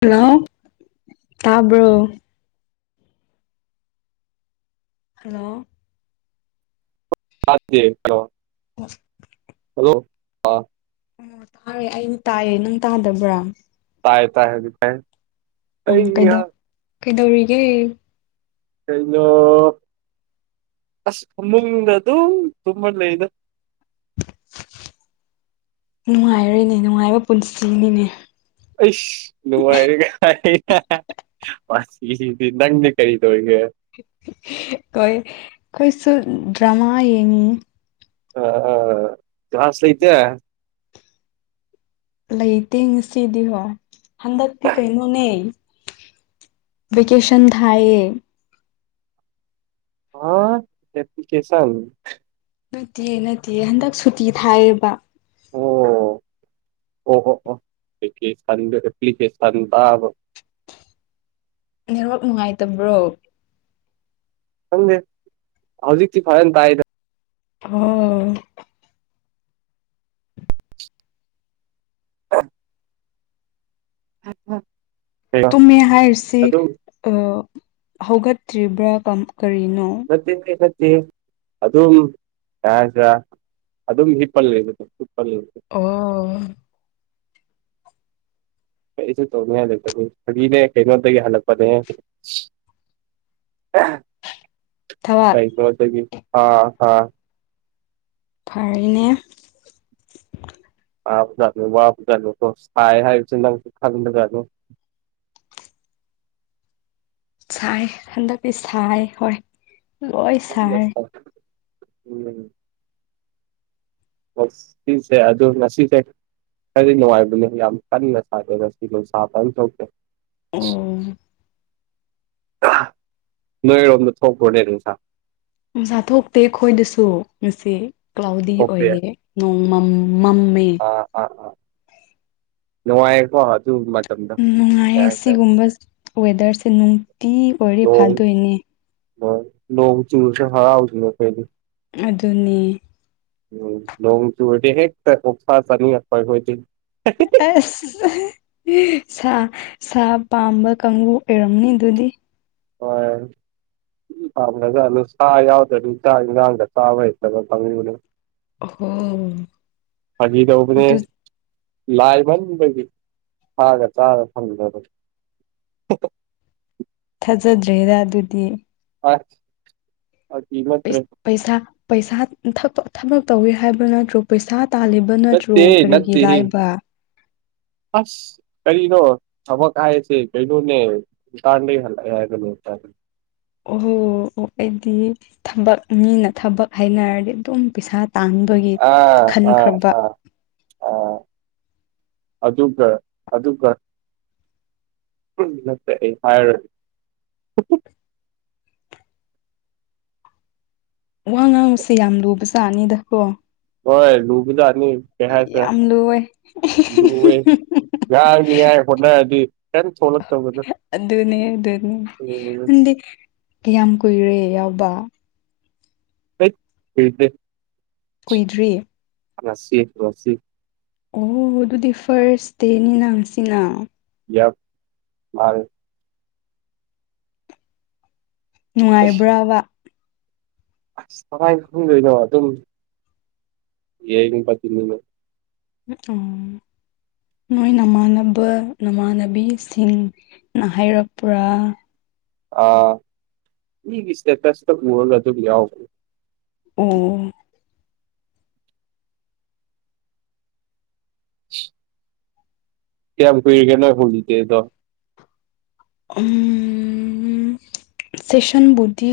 hello ꯇꯥꯕ꯭ꯔꯣ hello ꯑꯗꯦꯣ ꯑꯁ ꯍꯜꯂꯣ ꯑ ꯑꯣ ꯇꯥꯔꯦ ꯑꯩ ꯇꯥꯏꯌꯦ ꯅꯪ ꯇꯥꯗꯕ꯭ꯔꯥ ꯥꯏ ꯀ ꯎꯝ ꯀꯩꯗꯧ ꯀꯩꯗꯧꯔꯤꯒꯦ ꯀꯩꯅꯣ ꯑꯁ ꯏꯃꯨꯡꯗ ꯑꯗꯨꯝ ꯊꯨꯝꯃ ꯂꯩꯗ [inaudible] ꯅꯨꯡꯉꯥꯏꯔꯣꯏꯅꯦ ꯅꯨꯡꯉꯥꯏꯕ ꯄꯨꯟꯁꯤꯅꯤꯅꯦ ꯑꯩꯁ ꯅꯨꯡꯉꯥꯏꯔꯦꯒ ꯃꯥꯁꯤꯗꯤ ꯅꯪꯗꯤ ꯀꯔꯤ ꯇꯧꯋ ꯑꯩꯣꯏ ꯑꯩꯈꯣꯏꯁꯨ ꯗ꯭ꯔꯃꯥ ꯌꯦꯡꯉꯤ ꯑ ꯥꯁ ꯂꯩꯇ ꯂꯩꯇꯦ ꯉꯁꯤꯗꯤ ꯍꯣ ꯍꯟꯗꯛꯇꯤ ꯀꯩꯅꯣꯅꯦ ꯦꯀꯦꯁꯟ ꯊꯑꯌꯦ ꯑ ꯑꯦꯄꯂꯤꯀꯦꯁꯟ ꯅꯠꯇꯦ ꯅꯠꯇꯦ ꯍꯟꯗꯛ ꯁꯨꯇꯤ ꯊꯥꯏꯌꯦꯕ ꯑꯣ ꯑꯣ ꯑꯣ ꯑꯣꯦ ꯑꯦꯄ꯭ꯂꯤꯀꯦꯁꯟ ꯅꯦꯠꯋꯥꯛ ꯅꯨꯡꯉꯥꯏꯇꯕ꯭ꯔꯣ ꯈꯪꯗꯦ ꯍꯧꯖꯤꯛꯇꯤ ꯐꯔꯅ ꯇꯥꯏꯗ ꯑꯣ ꯑ ꯍ ꯇꯨꯝꯃꯦ ꯍꯥꯏꯔꯤꯁꯤ ꯍꯧꯒꯠꯇ꯭ꯔꯤꯕ꯭ꯔꯥ ꯀꯔꯤꯅꯣ ꯅꯠꯇꯦ ꯅꯠꯇꯦ ꯑꯗꯨꯝ ꯌꯥꯁꯤꯔ ꯑꯗꯨꯝ ꯍꯤꯞꯄꯜꯂꯕꯗ ꯑꯣ ꯑꯩ ꯑꯩꯁꯨ ꯇꯧꯅꯤꯡꯉꯥꯏ ꯂꯩꯇꯅꯤ ꯐꯒꯤꯅꯦ ꯀꯩꯅꯣꯗꯒꯤ ꯍꯜꯂꯛꯄꯅꯦ ꯊꯕꯛ ꯀ ꯀ ꯆ ꯍꯥ ꯍꯥ ꯐꯔꯤꯅꯦ ꯍꯥꯐꯨ ꯋꯥꯐꯣ ꯍꯥꯏ ꯍꯥꯏ ꯆ ꯅꯪ ꯈꯗ ꯀꯨ [inaudible] ꯆꯥꯏ ꯊꯥꯟꯗ ꯄꯤ ꯁꯥꯏ ꯍ ꯂꯣꯏ ꯆꯥꯏ ꯎꯝ ꯃꯁꯤꯁꯦ ꯑꯗꯨ ꯉꯁꯤꯖꯦ ꯀꯔꯤ ꯅꯨꯡꯉꯥꯏꯕꯅꯦ ꯌꯥꯝ ꯀꯟꯅ ꯁꯥꯒꯦꯁꯤꯗꯣ ꯁꯥꯕ ꯊꯣꯛꯀꯦ [inaudible] ꯎꯝ ꯅꯣꯏꯔꯣꯝꯗ ꯊꯣꯛꯣꯛꯈ꯭ꯔꯣꯅꯦ ꯑꯗꯨ ꯁꯥ ꯎꯁꯥ ꯊꯣꯛꯇꯦ ꯑꯩꯈꯣꯏꯗꯁꯨ ꯉꯁꯤ ꯀ꯭ꯂꯥꯎꯗꯤ ꯊꯣꯛꯇꯦ ꯑꯣꯏꯌꯦ ꯅꯣꯡꯃꯝ ꯃꯝꯃꯦ ꯅꯅꯨꯡꯉꯀ ꯑꯗꯨ ꯃ ꯅꯨꯡꯉꯥꯏꯌꯦ ꯁꯤꯒꯨꯝꯕ ꯋꯦꯗꯔꯁꯦ ꯅꯨꯡꯇꯤ ꯑꯣꯏꯔꯦ ꯐꯥꯗꯣꯏꯅꯦ ꯂ ꯆꯨꯁ ꯍꯥꯔꯥꯎꯖꯕ ꯄꯦ ꯑꯗꯨꯅꯤ ꯂꯣꯡ ꯆ ꯍꯦ ꯐꯔꯅꯤ ꯑ ꯁꯥ ꯁꯥ ꯄꯥꯝꯕ ꯀꯥꯡꯕꯨ ꯑꯣꯏꯔꯝꯅꯤ ꯑꯗꯨꯗꯤ ꯍꯣꯏ ꯎ ꯐꯥꯝꯖꯥ ꯑꯗꯨꯨ ꯆ ꯌꯥꯎꯗꯗꯤꯗꯥ ꯉꯥꯡꯗ ꯆꯥꯕꯕ ꯐꯪꯅꯦ ꯍꯝ ꯑꯖꯤ ꯇꯧꯕꯅꯦ ꯂꯥꯏꯃꯟꯗꯒꯤ ꯊꯥꯒ ꯆꯥꯔ ꯐꯪꯖꯕꯅꯤ ꯍ ꯊꯥꯖꯗ꯭ꯔꯦꯗ ꯑꯗꯨꯗꯤ ꯑꯒ ꯇ꯭ꯔ ꯄꯩꯁꯥ ꯄꯩꯁꯥ ꯊꯕꯛ ꯇꯧꯋꯤ ꯍꯥꯏꯕ ꯅꯠꯇ꯭ꯔꯣ ꯄꯩꯁꯥ ꯇꯥꯜꯂꯤꯕ ꯅꯠꯇ꯭ꯔꯣ ꯅꯠꯇ ꯀꯔꯤꯒꯤ ꯅꯠꯇ ꯂꯥꯏꯕ ꯑꯁ ꯀꯔꯤꯅꯣ ꯊꯕꯀ ꯍꯥꯏꯥꯏꯁꯤ ꯀꯩꯅꯩꯅꯣꯅꯦ ꯀꯥꯥꯟ ꯂ ꯍꯂꯒ ꯑꯣꯍꯣ ꯑꯣ ꯑꯩꯗꯤ ꯊꯕꯛ ꯃꯤꯅ ꯊꯕꯛ ꯍꯥꯏꯅꯔꯗꯤ ꯑꯗꯨꯝ ꯄꯩꯁꯥ ꯇꯥꯟꯕꯒꯤ ꯑ ꯑ ꯈꯟꯈ꯭ꯔꯕ ꯑ ꯑ ꯑꯗꯨꯒ ꯑꯗꯨꯒ ꯐꯔ ꯋꯥ ꯉꯥꯡꯉꯨꯁꯦ ꯌꯥꯝ ꯂꯨꯕꯖꯥꯅꯤꯗ ꯀꯣ ꯍꯣꯏ ꯂꯕꯗꯅꯤ ꯀꯦꯍꯁ ꯌꯥꯝ ꯂꯨꯋꯦ ꯂꯦ ꯌꯥꯏꯅꯤ ꯌꯥꯏ ꯍꯣꯠꯅꯔꯗꯤ ꯀꯦꯟ ꯁꯣꯂ ꯇꯧꯗ ꯑꯗꯨꯅꯦ ꯑꯗꯨꯅꯦ ꯑꯗꯨꯗꯤ ꯌꯥꯝ ꯀꯨꯏꯔꯦ ꯌꯥꯎꯕ [unintelligible] ꯀꯨꯏꯗ꯭ꯔꯤ ꯔꯁꯤꯐ ꯔꯁꯤꯐ ꯑꯣ ꯑꯗꯨꯗꯤ ꯐꯥꯔꯁ ꯗꯦꯅꯤꯅ ꯁꯤꯅ ꯌꯥ ꯃꯥꯔ ꯅꯨꯡꯉꯥꯏꯕ꯭ꯔꯕ ꯑꯁ ꯀꯃꯥꯏꯅ ꯈꯪꯗꯣꯏꯅꯣ ꯑꯗꯨꯝ ꯌꯦꯏꯅꯤꯡ ꯄ ꯇꯤꯟꯅꯤꯅ ꯎꯝ ꯅꯣꯏ ꯅꯃꯥꯟꯅꯕ ꯅꯃꯥꯟꯅꯕꯤꯁꯤꯡꯅ ꯍꯥꯏꯔꯛꯄ꯭ꯔꯥ ꯑ ꯃꯤꯒꯤ ꯏꯁꯇꯦꯇꯁꯇ ꯎꯔꯒ ꯑꯗꯨꯝ ꯌꯥꯎꯕꯅꯤ ꯑꯣ [unintelligible] ꯀꯌꯥꯝ ꯀꯔꯤ ꯀꯦ ꯅ ꯐꯇꯗꯣ ꯁꯦꯁꯟ ꯕꯨꯗꯤ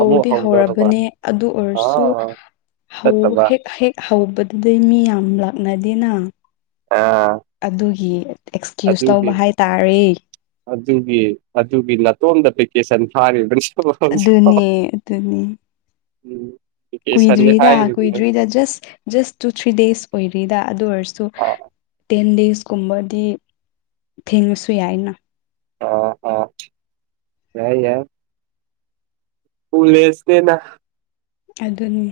ꯑꯃꯨꯛ ꯍꯧꯗꯧꯔꯕ ꯍꯧꯔꯕꯅꯦ ꯑꯗꯨ ꯑꯣꯏꯔꯁꯨ ꯑꯥ ꯆꯠꯇꯕ ꯍꯦꯛ ꯍꯦꯛ ꯍꯥꯎ ꯑꯗꯨꯗꯩ ꯃꯤ ꯌꯥꯝ ꯂꯥꯛꯅꯗꯦꯅ ꯑꯥ ꯑꯗꯨꯒꯤ ꯑꯦꯛꯁꯀ꯭ꯌꯨꯁ ꯑꯗꯨꯒꯤ ꯂꯧꯕ ꯍꯥꯏꯇꯥꯔꯦ ꯑꯗꯨꯒꯤ ꯑꯗꯨꯒꯤ ꯅꯥꯇꯣꯟꯗ ꯄꯤ ꯀ ꯁꯟ ꯊ ꯑꯗꯨꯅꯦ ꯑꯗꯨꯅꯦ ꯎꯝ ꯚꯦꯀꯦꯁꯟꯅꯦ ꯀꯨꯏꯗ꯭ꯔꯤꯗ ꯍꯥꯏꯔꯤꯕꯅꯦ ꯀꯨꯏꯗ꯭ꯔꯤꯗ just just two three days ꯑꯣꯏꯗ꯭ꯔꯤꯗ ꯑꯗꯨ ꯑꯣꯏꯔꯁꯨ ꯑꯥ ꯇꯦꯟ ꯗꯦꯖꯀꯨꯝꯕꯗꯤ ꯊꯦꯡꯉꯁꯨ ꯌꯥꯏꯅ ꯑ ꯑ ꯍ ꯌꯥ ꯎꯨ ꯂꯦꯁ ꯀꯦꯅꯥ ꯑꯗꯨꯅꯤ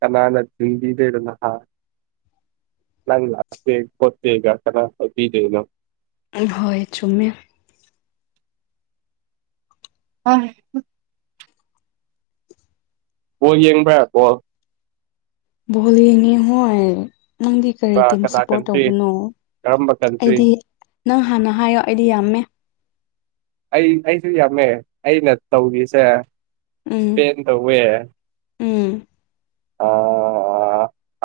ꯀꯅꯥꯅ ꯊꯤꯡꯕꯤꯗꯣꯏꯕ ꯍꯥꯥ ꯅꯪ ꯄꯠꯇꯦꯒ ꯆꯅꯥꯗꯦꯅ ꯍꯣꯏ ꯆꯨꯝꯃꯦ ꯑ ꯕꯣꯜ ꯌꯦꯡꯕ꯭ꯔꯥ ꯕꯣꯜ ꯕꯣꯜ ꯌꯦꯪꯏ ꯃꯣꯏ ꯅꯪꯗꯤ ꯀꯔꯤ ꯀꯅꯥ ꯇꯤꯝ ꯀꯅꯥ ꯁꯞꯄꯣꯔꯠ ꯀꯟꯇ꯭ꯔꯤ ꯇꯧꯕꯅꯣ ꯀꯔꯝꯕ ꯀꯟꯇ꯭ꯔꯤ ꯑꯩꯗꯤ ꯅꯪ ꯍꯥꯟꯅ ꯍꯥꯏꯌꯣ ꯑꯩꯗꯤ ꯌꯥꯝꯃꯦ ꯑꯩ ꯑꯩꯁꯨ ꯌꯥꯝꯃꯦ ꯑꯩꯅ ꯇꯧꯔꯤꯁꯦ ꯎꯝ ꯏꯁꯄꯦ ꯎꯝ ꯑ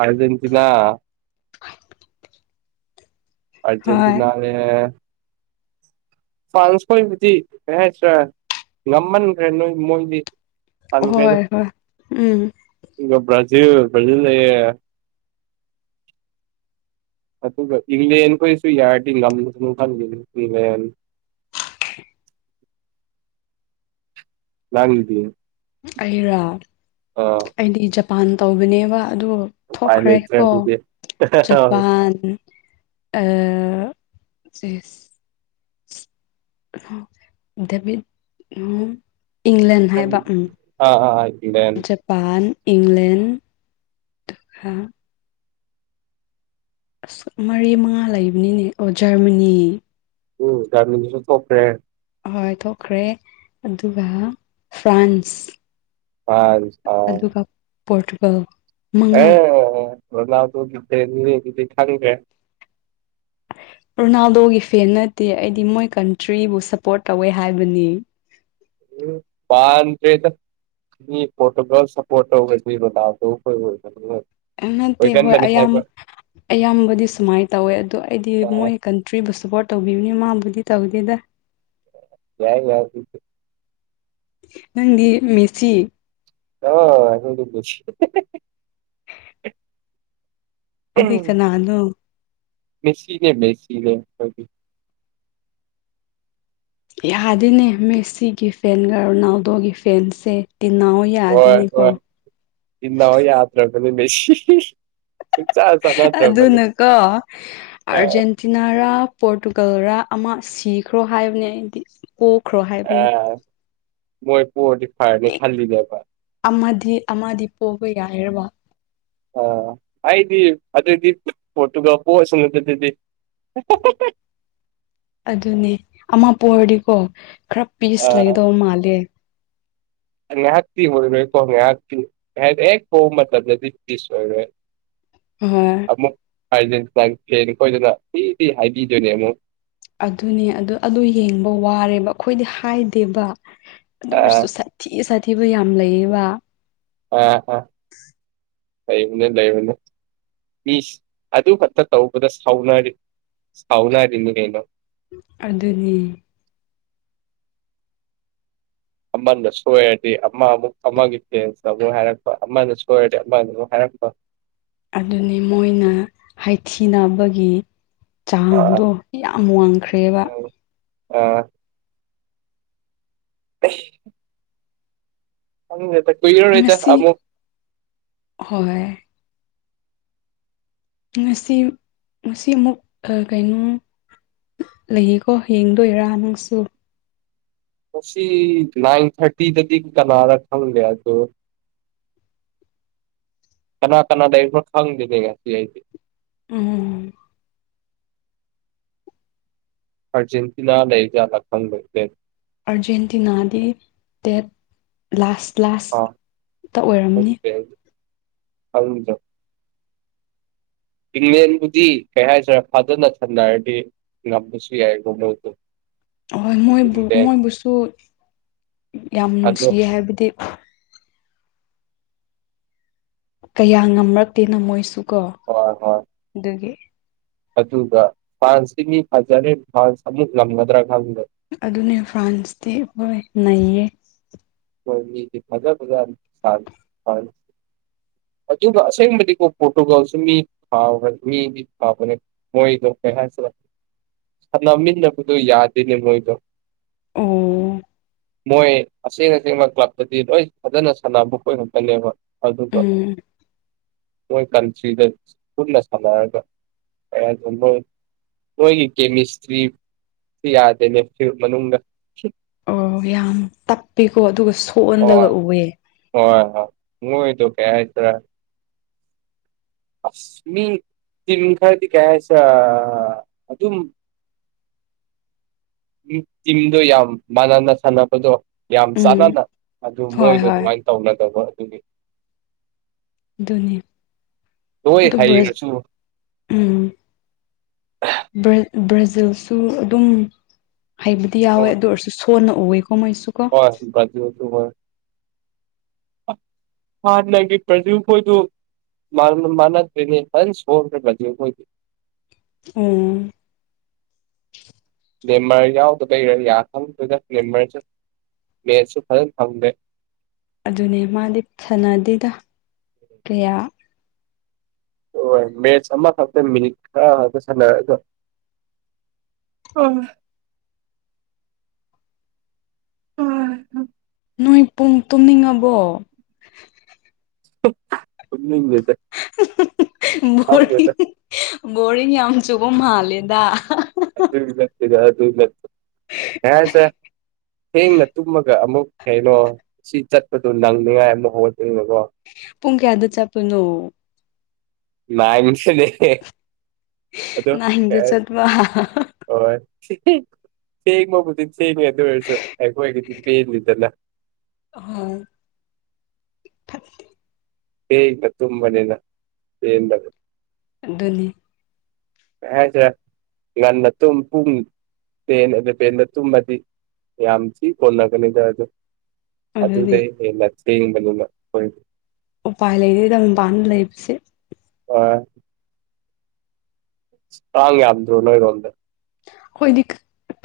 ꯑꯔꯖꯦꯟꯇꯤꯅꯥ ꯍꯣꯏ ꯑꯔꯖꯦꯟꯇꯤꯅꯥꯅꯦ ꯐꯥꯟꯁ ꯈꯣꯏꯕꯨꯗꯤ ꯀꯩ ꯍꯥꯏꯇ꯭ꯔꯦ ꯉꯝꯃꯟꯈ꯭ꯔꯦ ꯅꯣꯏ ꯃꯣꯏꯗꯤ ꯐ ꯍꯣꯏ ꯍꯣꯏ ꯎꯝ ꯀꯗꯕ꯭ꯔꯥ ꯖꯤꯖ ꯂꯩ ꯇ ꯏꯪ꯭ꯂꯦꯟ ꯀꯣꯏꯁꯨ ꯌꯥꯔꯗꯤ ꯊ ꯈ ꯏꯪ꯭ꯂ [unintelligible] [inaudible] ꯂꯥꯡꯗꯅꯦ ꯑꯩꯔꯥ ꯑꯩꯗꯤ ꯖꯄꯥꯟ ꯇꯧꯕꯅꯦꯕ ꯑꯗꯨ ꯎꯄꯥꯏ ꯊꯣꯛꯈ꯭ꯔꯦ ꯂꯩꯇ꯭ꯔꯦ ꯀꯣ ꯑꯗꯨꯗꯤ ꯖꯄꯥꯟ ꯑ ꯆꯁ ꯕꯤ ꯑ [unintelligible] [inaudible] ꯏꯪꯂꯦꯟ ꯍꯥꯏꯕ ꯎꯝ ꯑꯥ ꯑꯥ ꯏꯪꯂꯦꯟ ꯖꯄꯥꯟ ꯏꯪꯂꯦꯟ ꯀꯥ ꯑꯁ ꯃꯔꯤ ꯃꯉꯥ ꯂꯩꯕꯅꯤꯅꯦ ꯑꯣ ꯖꯔꯃꯅꯤ ꯎꯝ ꯀꯅꯗꯨꯁꯨ ꯊꯣꯛꯣꯄꯔꯦ ꯍꯣꯏ ꯊꯣꯛꯈ꯭ꯔꯦ ꯑꯗꯨꯒ ꯐ꯭ꯔꯥꯟꯁ ꯐ ꯍꯥꯎ ꯑꯗꯨꯒ ꯄꯣꯔꯇꯨꯒꯜ ꯃꯉꯥ ꯑꯥ ꯔꯣꯅꯥꯜꯗꯣꯒꯤ ꯐꯤꯟ ꯅꯤ ꯑꯗꯨꯗꯤ ꯀꯨꯪꯗꯔ꯭ꯦ ꯍ [unintelligible] [inaudible] ꯔꯣꯅꯥꯜꯗꯣꯒꯤ ꯐꯦꯟ ꯅꯠꯇꯦ ꯑꯩꯗꯤ ꯃꯣꯏ ꯀꯟꯇ꯭ꯔꯤꯕꯨ ꯁꯞꯄꯣꯔꯠ ꯇꯧꯋꯦ ꯍꯥꯏꯕꯅꯤ ꯄꯇ꯭ꯔꯦꯗ ꯐꯣꯇꯣꯒ꯭ꯔꯥꯐ ꯁꯄꯣꯇꯣ ꯑꯣꯏꯒꯕꯕꯗ ꯀꯣꯏ ꯑꯣꯏ ꯅꯠꯇꯦ ꯍꯣꯏ ꯌꯥꯝꯌꯥꯝ ꯑꯌꯥꯝꯕꯗꯤ ꯁꯨꯃꯥꯏꯅ ꯇꯧꯋꯦ ꯑꯗꯣ ꯑꯩꯗꯤ ꯑꯥ ꯃꯣꯏ ꯀꯟꯇ꯭ꯔꯤꯕꯨ ꯁꯄꯣꯔꯠ ꯇꯧꯕꯤ ꯅꯦ ꯃꯥꯕꯨꯗꯤ ꯇꯧꯗꯦꯗ ꯌꯥꯏ ꯌꯥꯏ ꯅꯪꯗꯤ ꯃꯦꯁꯤ ꯑ ꯑꯨꯝꯁꯤ [inaudible] ꯑꯗꯨꯗꯤ ꯀꯅꯥꯅꯣ ꯃꯁꯤꯅꯦ ꯃꯁꯤꯅꯦ ꯌꯥꯗꯤꯅꯦ ꯃꯦꯁꯤꯒꯤ ꯐꯦꯟꯒ ꯔꯣꯅꯥꯜꯗꯣꯒꯤ ꯐꯦꯟꯁꯦ ꯇꯤꯟꯅꯧ ꯍ ꯌꯥꯗꯦꯅꯦꯀꯣ ꯍ ꯏ ꯍ ꯌꯥꯇ ꯀꯅꯤꯁꯤ ꯑꯗꯨꯅꯀꯣ ꯑꯥ ꯑꯔꯖꯦꯟꯇꯤꯅꯥꯔꯥ ꯄꯣꯔꯇꯨꯒꯜꯔ ꯑꯃ ꯁꯤꯈ꯭ꯔꯣ ꯍꯥꯏꯕꯅꯤ ꯑꯩꯗꯤ ꯀꯣꯛꯈ꯭ꯔꯣ ꯍꯥꯏꯕꯅꯤ ꯑꯥ ꯃꯣꯏ ꯄꯍꯇ ꯐꯔꯗꯦ ꯈꯜꯗꯤꯗꯦ ꯄ ꯐ ꯑꯃꯗꯤ ꯄꯣꯛꯕ ꯌꯥꯏꯔꯕ ꯑ ꯑꯩꯗꯤ ꯑꯗꯨꯑꯣꯏꯗꯤ ꯄꯣꯠꯇꯨꯒ ꯄꯣꯛꯑꯁꯅ ꯑꯗꯨ ꯑꯗꯨꯗꯤ [inaudible] ꯑꯗꯨꯅꯦ ꯑꯃ ꯄꯔꯗꯤꯀꯣ ꯈꯔ ꯄꯤꯁ ꯂꯩꯗꯧꯕ ꯃꯥꯜꯂꯦ ꯑ ꯉ ꯍꯥꯥꯛ ꯑꯣꯏꯣꯏꯔꯣꯏ ꯀꯣ ꯉ ꯍꯥ ꯑꯦ ꯀꯣ ꯃ ꯇꯤꯁ ꯑꯣꯏꯣꯏꯔꯣꯏ ꯍ ꯑꯥꯔꯖꯦꯟꯇꯤꯟ ꯄ꯭ꯂꯦꯟ ꯑꯩꯈꯣꯏꯗꯅ ꯏꯗꯤ ꯍꯥꯏꯕꯤꯗꯣꯏꯅꯦ ꯑꯃꯨꯛ ꯑꯗꯨꯅꯦ ꯑꯗꯨ ꯑꯗꯨ ꯌꯦꯡꯕ ꯋꯥꯔꯦꯕ ꯑꯩꯈꯣꯏꯗꯤ ꯍꯥꯏꯗꯦꯕ ꯑꯗꯨ ꯑ ꯑꯣꯏꯔꯁꯨ ꯁꯥꯊꯤ ꯁꯥꯊꯤꯕꯨ ꯌꯥꯝ ꯂꯩꯌꯦꯕ ꯂꯩꯩꯅꯦ ꯂꯩꯩꯅꯦ ꯃꯤ ꯑꯗꯨ ꯈꯛꯇ ꯇꯧꯕꯗ ꯁꯥꯎꯅꯔꯤ ꯁꯥꯎꯅꯔꯤꯅꯤ ꯀꯩꯅꯣ ꯑꯗꯨꯅꯤ ꯑꯃꯅ ꯁꯣꯏꯔꯗꯤ ꯑꯃ ꯑꯃꯨꯛ ꯑꯃꯒꯤ ꯐꯦꯟꯁ ꯑꯃꯨꯛ ꯍꯥꯏꯔꯛꯄ ꯑꯃꯅ ꯁꯣꯏꯔꯗꯤ ꯑꯃꯅ ꯑꯃꯨꯛ ꯍꯥꯏꯔꯛꯄ [inaudible] ꯑꯗꯨꯅꯤ ꯃꯣꯏꯅ ꯍꯥꯏꯊꯤꯅꯕꯒꯤ ꯑ ꯆꯥꯡꯗꯣ ꯌꯥꯝ ꯋꯥꯡꯈ꯭ꯔꯦꯕ ꯑ [inaudible] ꯀꯤꯔꯔꯇ ꯉꯁꯤ ꯑꯃꯃꯨ ꯍꯣꯏ ꯉꯁꯤ ꯉꯁꯤ ꯑꯃꯨꯛ ꯀꯩꯅꯣ ꯂꯩꯌꯦꯀꯣ ꯌꯦꯡꯗꯣꯏꯔꯥ ꯅꯪꯁꯨ ꯉ ꯅꯥꯏꯟ ꯊꯥꯔꯇꯤꯗꯗꯤ ꯀꯅꯥꯔ ꯈꯪꯒꯦ ꯑꯗꯣ ꯀꯅꯥ ꯀꯅꯥꯗ ꯑꯩꯁꯨ ꯈꯪꯗꯦꯗ ꯉꯁꯤ ꯑꯩꯗꯤ ꯎꯝ ꯑꯔꯖꯦꯟꯇꯤꯅꯥ ꯂꯩ ꯂꯩꯖ ꯂ ꯐꯪꯦ ꯑꯔꯖꯦꯟꯇꯤꯅꯥꯗꯤ ꯇꯦꯠ ꯂꯥꯁ ꯑꯥ ꯀ꯭ꯂꯥꯁꯇ ꯑꯣꯏꯔꯝꯅꯤ ꯑꯖ ꯏꯪꯂꯦꯟꯕꯨꯗꯤ ꯀꯩ ꯍꯥꯏꯁꯤꯔꯦ ꯐꯥꯖꯅ ꯊꯟꯅꯔꯗꯤ ꯉꯝꯕꯁꯨ ꯌꯥꯏ ꯅꯣꯕꯩꯗꯣ ꯍꯣꯏ ꯃꯣꯏꯕꯨ ꯃꯣꯏꯕꯨꯁꯨ ꯌꯥꯝ ꯑꯗꯣ ꯅꯨꯡꯁꯤꯌꯦ ꯍꯥꯏꯕꯗꯤ ꯀꯌꯥ ꯉꯝꯔꯛꯇꯦꯅ ꯃꯣꯏꯁꯨ ꯀꯣ ꯍꯣꯏ ꯍꯣꯏ ꯑꯗꯨꯒꯤ ꯑꯗꯨꯒ ꯐ꯭ꯔꯥꯟꯁꯁꯤꯒꯤ ꯐꯖꯔꯦ ꯐ꯭ꯔꯥꯟꯁ ꯑꯃꯨꯛ ꯂꯒꯗ꯭ꯔꯥ ꯈꯪꯗ ꯑꯗꯨꯅꯦ ꯐ꯭ꯔꯥꯟꯁꯇꯤ ꯍꯣꯏ ꯅꯩꯌꯦ ꯐꯖꯖ ꯐ ꯐ [inaudible] ꯑꯗꯨꯒ ꯑꯁꯦꯡꯕꯗꯤꯀꯣ ꯄꯣꯔꯇꯨꯒꯥꯜꯁꯨ ꯃꯤꯕ ꯃꯤꯗꯤ ꯐꯥꯕꯅꯦ ꯃꯣꯏꯗꯣ ꯀꯩ ꯍꯥꯏ [inaudible] ꯁꯥꯟꯅꯃꯤꯟꯅꯕꯗꯨꯣ ꯌꯥꯗꯦꯅꯦ ꯃꯣꯏꯗꯣ ꯑꯣ ꯃꯣꯏ ꯑꯁ ꯉ ꯇꯁꯦꯡꯃꯛ ꯀ꯭ꯂꯕꯇꯗꯤ ꯂꯣꯏ ꯐꯖꯅ ꯁꯥꯟꯅꯕ ꯑꯣꯏꯔꯛꯀꯅꯦꯕ ꯑꯗꯨꯒ ꯎꯝ ꯣꯏ ꯀꯟꯁꯤꯗꯅ ꯁꯔ ꯊ ꯃꯣꯏꯒꯤ ꯀꯦꯃꯤꯁꯇ꯭ꯔꯤ ꯌꯥꯗꯦꯅꯦ ꯃꯅꯨꯡꯗ ꯑꯣ ꯌꯥꯝ ꯇꯞꯄꯤꯀꯣ ꯑꯗꯨꯒ ꯍ ꯁꯣꯛꯍꯜꯂꯒ ꯎꯑꯦ ꯍꯣꯏ ꯍꯣꯏ ꯍꯨꯗ ꯀꯔ ꯑꯁꯃꯤ ꯇꯝꯈꯔꯗꯤ ꯀꯩꯁ ꯑꯗꯨ ꯑꯗꯨꯝ [inaudible] ꯎ ꯇꯤꯝꯗꯣ ꯌꯥꯝ ꯃꯥꯟꯅꯅ ꯁꯥꯟꯅꯕꯗꯣ ꯌꯥꯝ ꯎꯝ ꯆꯥꯟꯅꯅ ꯑꯗꯨ ꯍꯣꯏ ꯃꯣꯏꯗꯣ ꯍꯣꯏ ꯑꯗꯨꯃꯥꯏꯅ ꯇꯧꯅꯗꯕ ꯑꯗꯨꯒꯤ ꯑꯗꯨꯅꯦ ꯂꯣꯏ ꯑꯗꯨ ꯍꯩꯔꯁꯨ ꯎꯝ ꯭ꯔꯖꯤ ꯜꯁꯨ ꯑꯗꯨꯝ ꯍꯩꯕꯗꯤ ꯌꯥꯎꯋꯦ ꯍꯣꯏ ꯑꯗꯨ ꯑꯣꯏꯔꯁꯨ ꯁꯣꯟꯅ ꯎꯋꯦ ꯀꯃꯥꯏꯁꯨ ꯀꯣ ꯍꯣꯏ ꯍꯥꯟ ꯅꯪꯒꯤ ꯄ꯭ꯔꯖ ꯃꯈꯣꯏꯗꯨ ꯃꯥꯅ ꯀ ꯁꯣ ꯎꯝ ꯅꯃꯔ ꯌꯥꯑꯣ ꯌꯥ ꯊꯪ ꯅꯃꯔ ꯃꯦꯠꯁꯨ ꯐꯖꯅ ꯐꯪꯗꯦ ꯑꯗꯨꯅꯦ ꯃꯥꯗꯤ ꯁꯅꯗꯦꯗ ꯀꯌꯥ ꯍꯣꯏ ꯃꯦꯠꯁ ꯑꯃꯈꯛꯇ ꯃꯤꯅꯤꯠ ꯈꯔ ꯈꯛꯇ ꯁꯥꯟꯅꯔꯒ ꯑꯣꯥ ꯎ ꯅꯣꯏ ꯄꯨꯡ ꯇꯨꯝꯅꯤꯡꯉꯕꯣ ꯄꯨꯖ ꯔꯤꯡ ꯕꯣꯔꯤꯡ ꯌꯥꯝ ꯆꯨꯕ ꯃꯥꯜꯂꯦꯗ ꯍꯦ ꯁꯦ ꯊꯦꯡꯅ ꯇꯨꯝꯃꯒ ꯑꯃꯨꯛ ꯀꯩꯅꯣ ꯁꯤ ꯆꯠꯄꯗꯨ ꯅꯪꯅꯤꯉꯥꯏ ꯑꯃꯨꯛ ꯍꯣꯗ꯭ꯔꯤꯉꯀꯣ ꯄꯨꯡ ꯀꯌꯥꯗ ꯆ ꯄꯨꯅꯣ ꯃꯁꯤꯅꯦ ꯑꯗꯨꯣ ꯅꯥꯏꯟꯗ ꯆꯠꯄ ꯍꯣꯏ ꯊꯦꯡ ꯊꯦꯡ ꯃꯥꯕꯨꯗꯤ ꯁꯦꯡ ꯌꯦꯗ ꯑꯣꯏꯦꯁꯨ ꯍꯒꯒꯇ ꯄꯟꯗꯅ ꯑ ꯐꯠꯇꯦ ꯍꯇ ꯇꯨꯃꯅꯦꯅ ꯐꯟꯗ ꯑꯗꯨ ꯑꯗꯨꯅꯤ ꯁ ꯉꯥꯟꯠꯇ ꯄꯨꯡ ꯄꯦꯟꯟ ꯑꯗꯨ ꯄꯦꯟꯦꯟꯗ ꯇꯨꯝꯗꯤ ꯌꯥꯝꯁꯤꯤ ꯀꯅꯒꯅꯤꯗ ꯑꯗꯨ ꯑꯗꯨꯅꯤ ꯑꯗꯨꯗꯦ ꯌꯦ ꯅ ꯇꯅꯤꯅꯣꯏ ꯎꯄꯥꯏ ꯂꯩꯔꯤ ꯂꯝꯕꯥꯅ ꯂꯩꯕꯁꯦ ꯑ ꯁ꯭ꯔꯥꯡꯦ ꯌꯥꯣ ꯅꯣꯏꯔꯗ ꯑꯩꯈꯣꯏꯗꯤ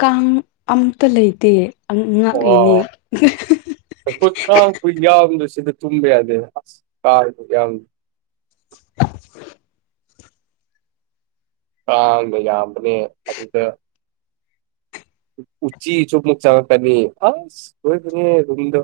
ꯀꯥꯡ ꯑꯇ ꯂꯩꯇꯦ ꯑꯣ ꯉꯥꯛꯏꯅꯤ ꯑꯩꯈꯣꯏ ꯌꯥꯎꯗ ꯁꯤꯗ ꯇꯨꯝꯕ ꯌꯥꯗꯦ ꯑꯁ ꯀꯥꯔ ꯌꯥꯎꯗ ꯇꯥꯡꯕ ꯌꯥꯝꯕꯅꯦ ꯑꯗꯨꯗ ꯎ ꯎꯆꯤ ꯆꯨꯞꯞ ꯂꯛ ꯆꯉꯛ ꯇꯅꯤ ꯑꯣꯏ ꯊꯅꯦ ꯔꯗ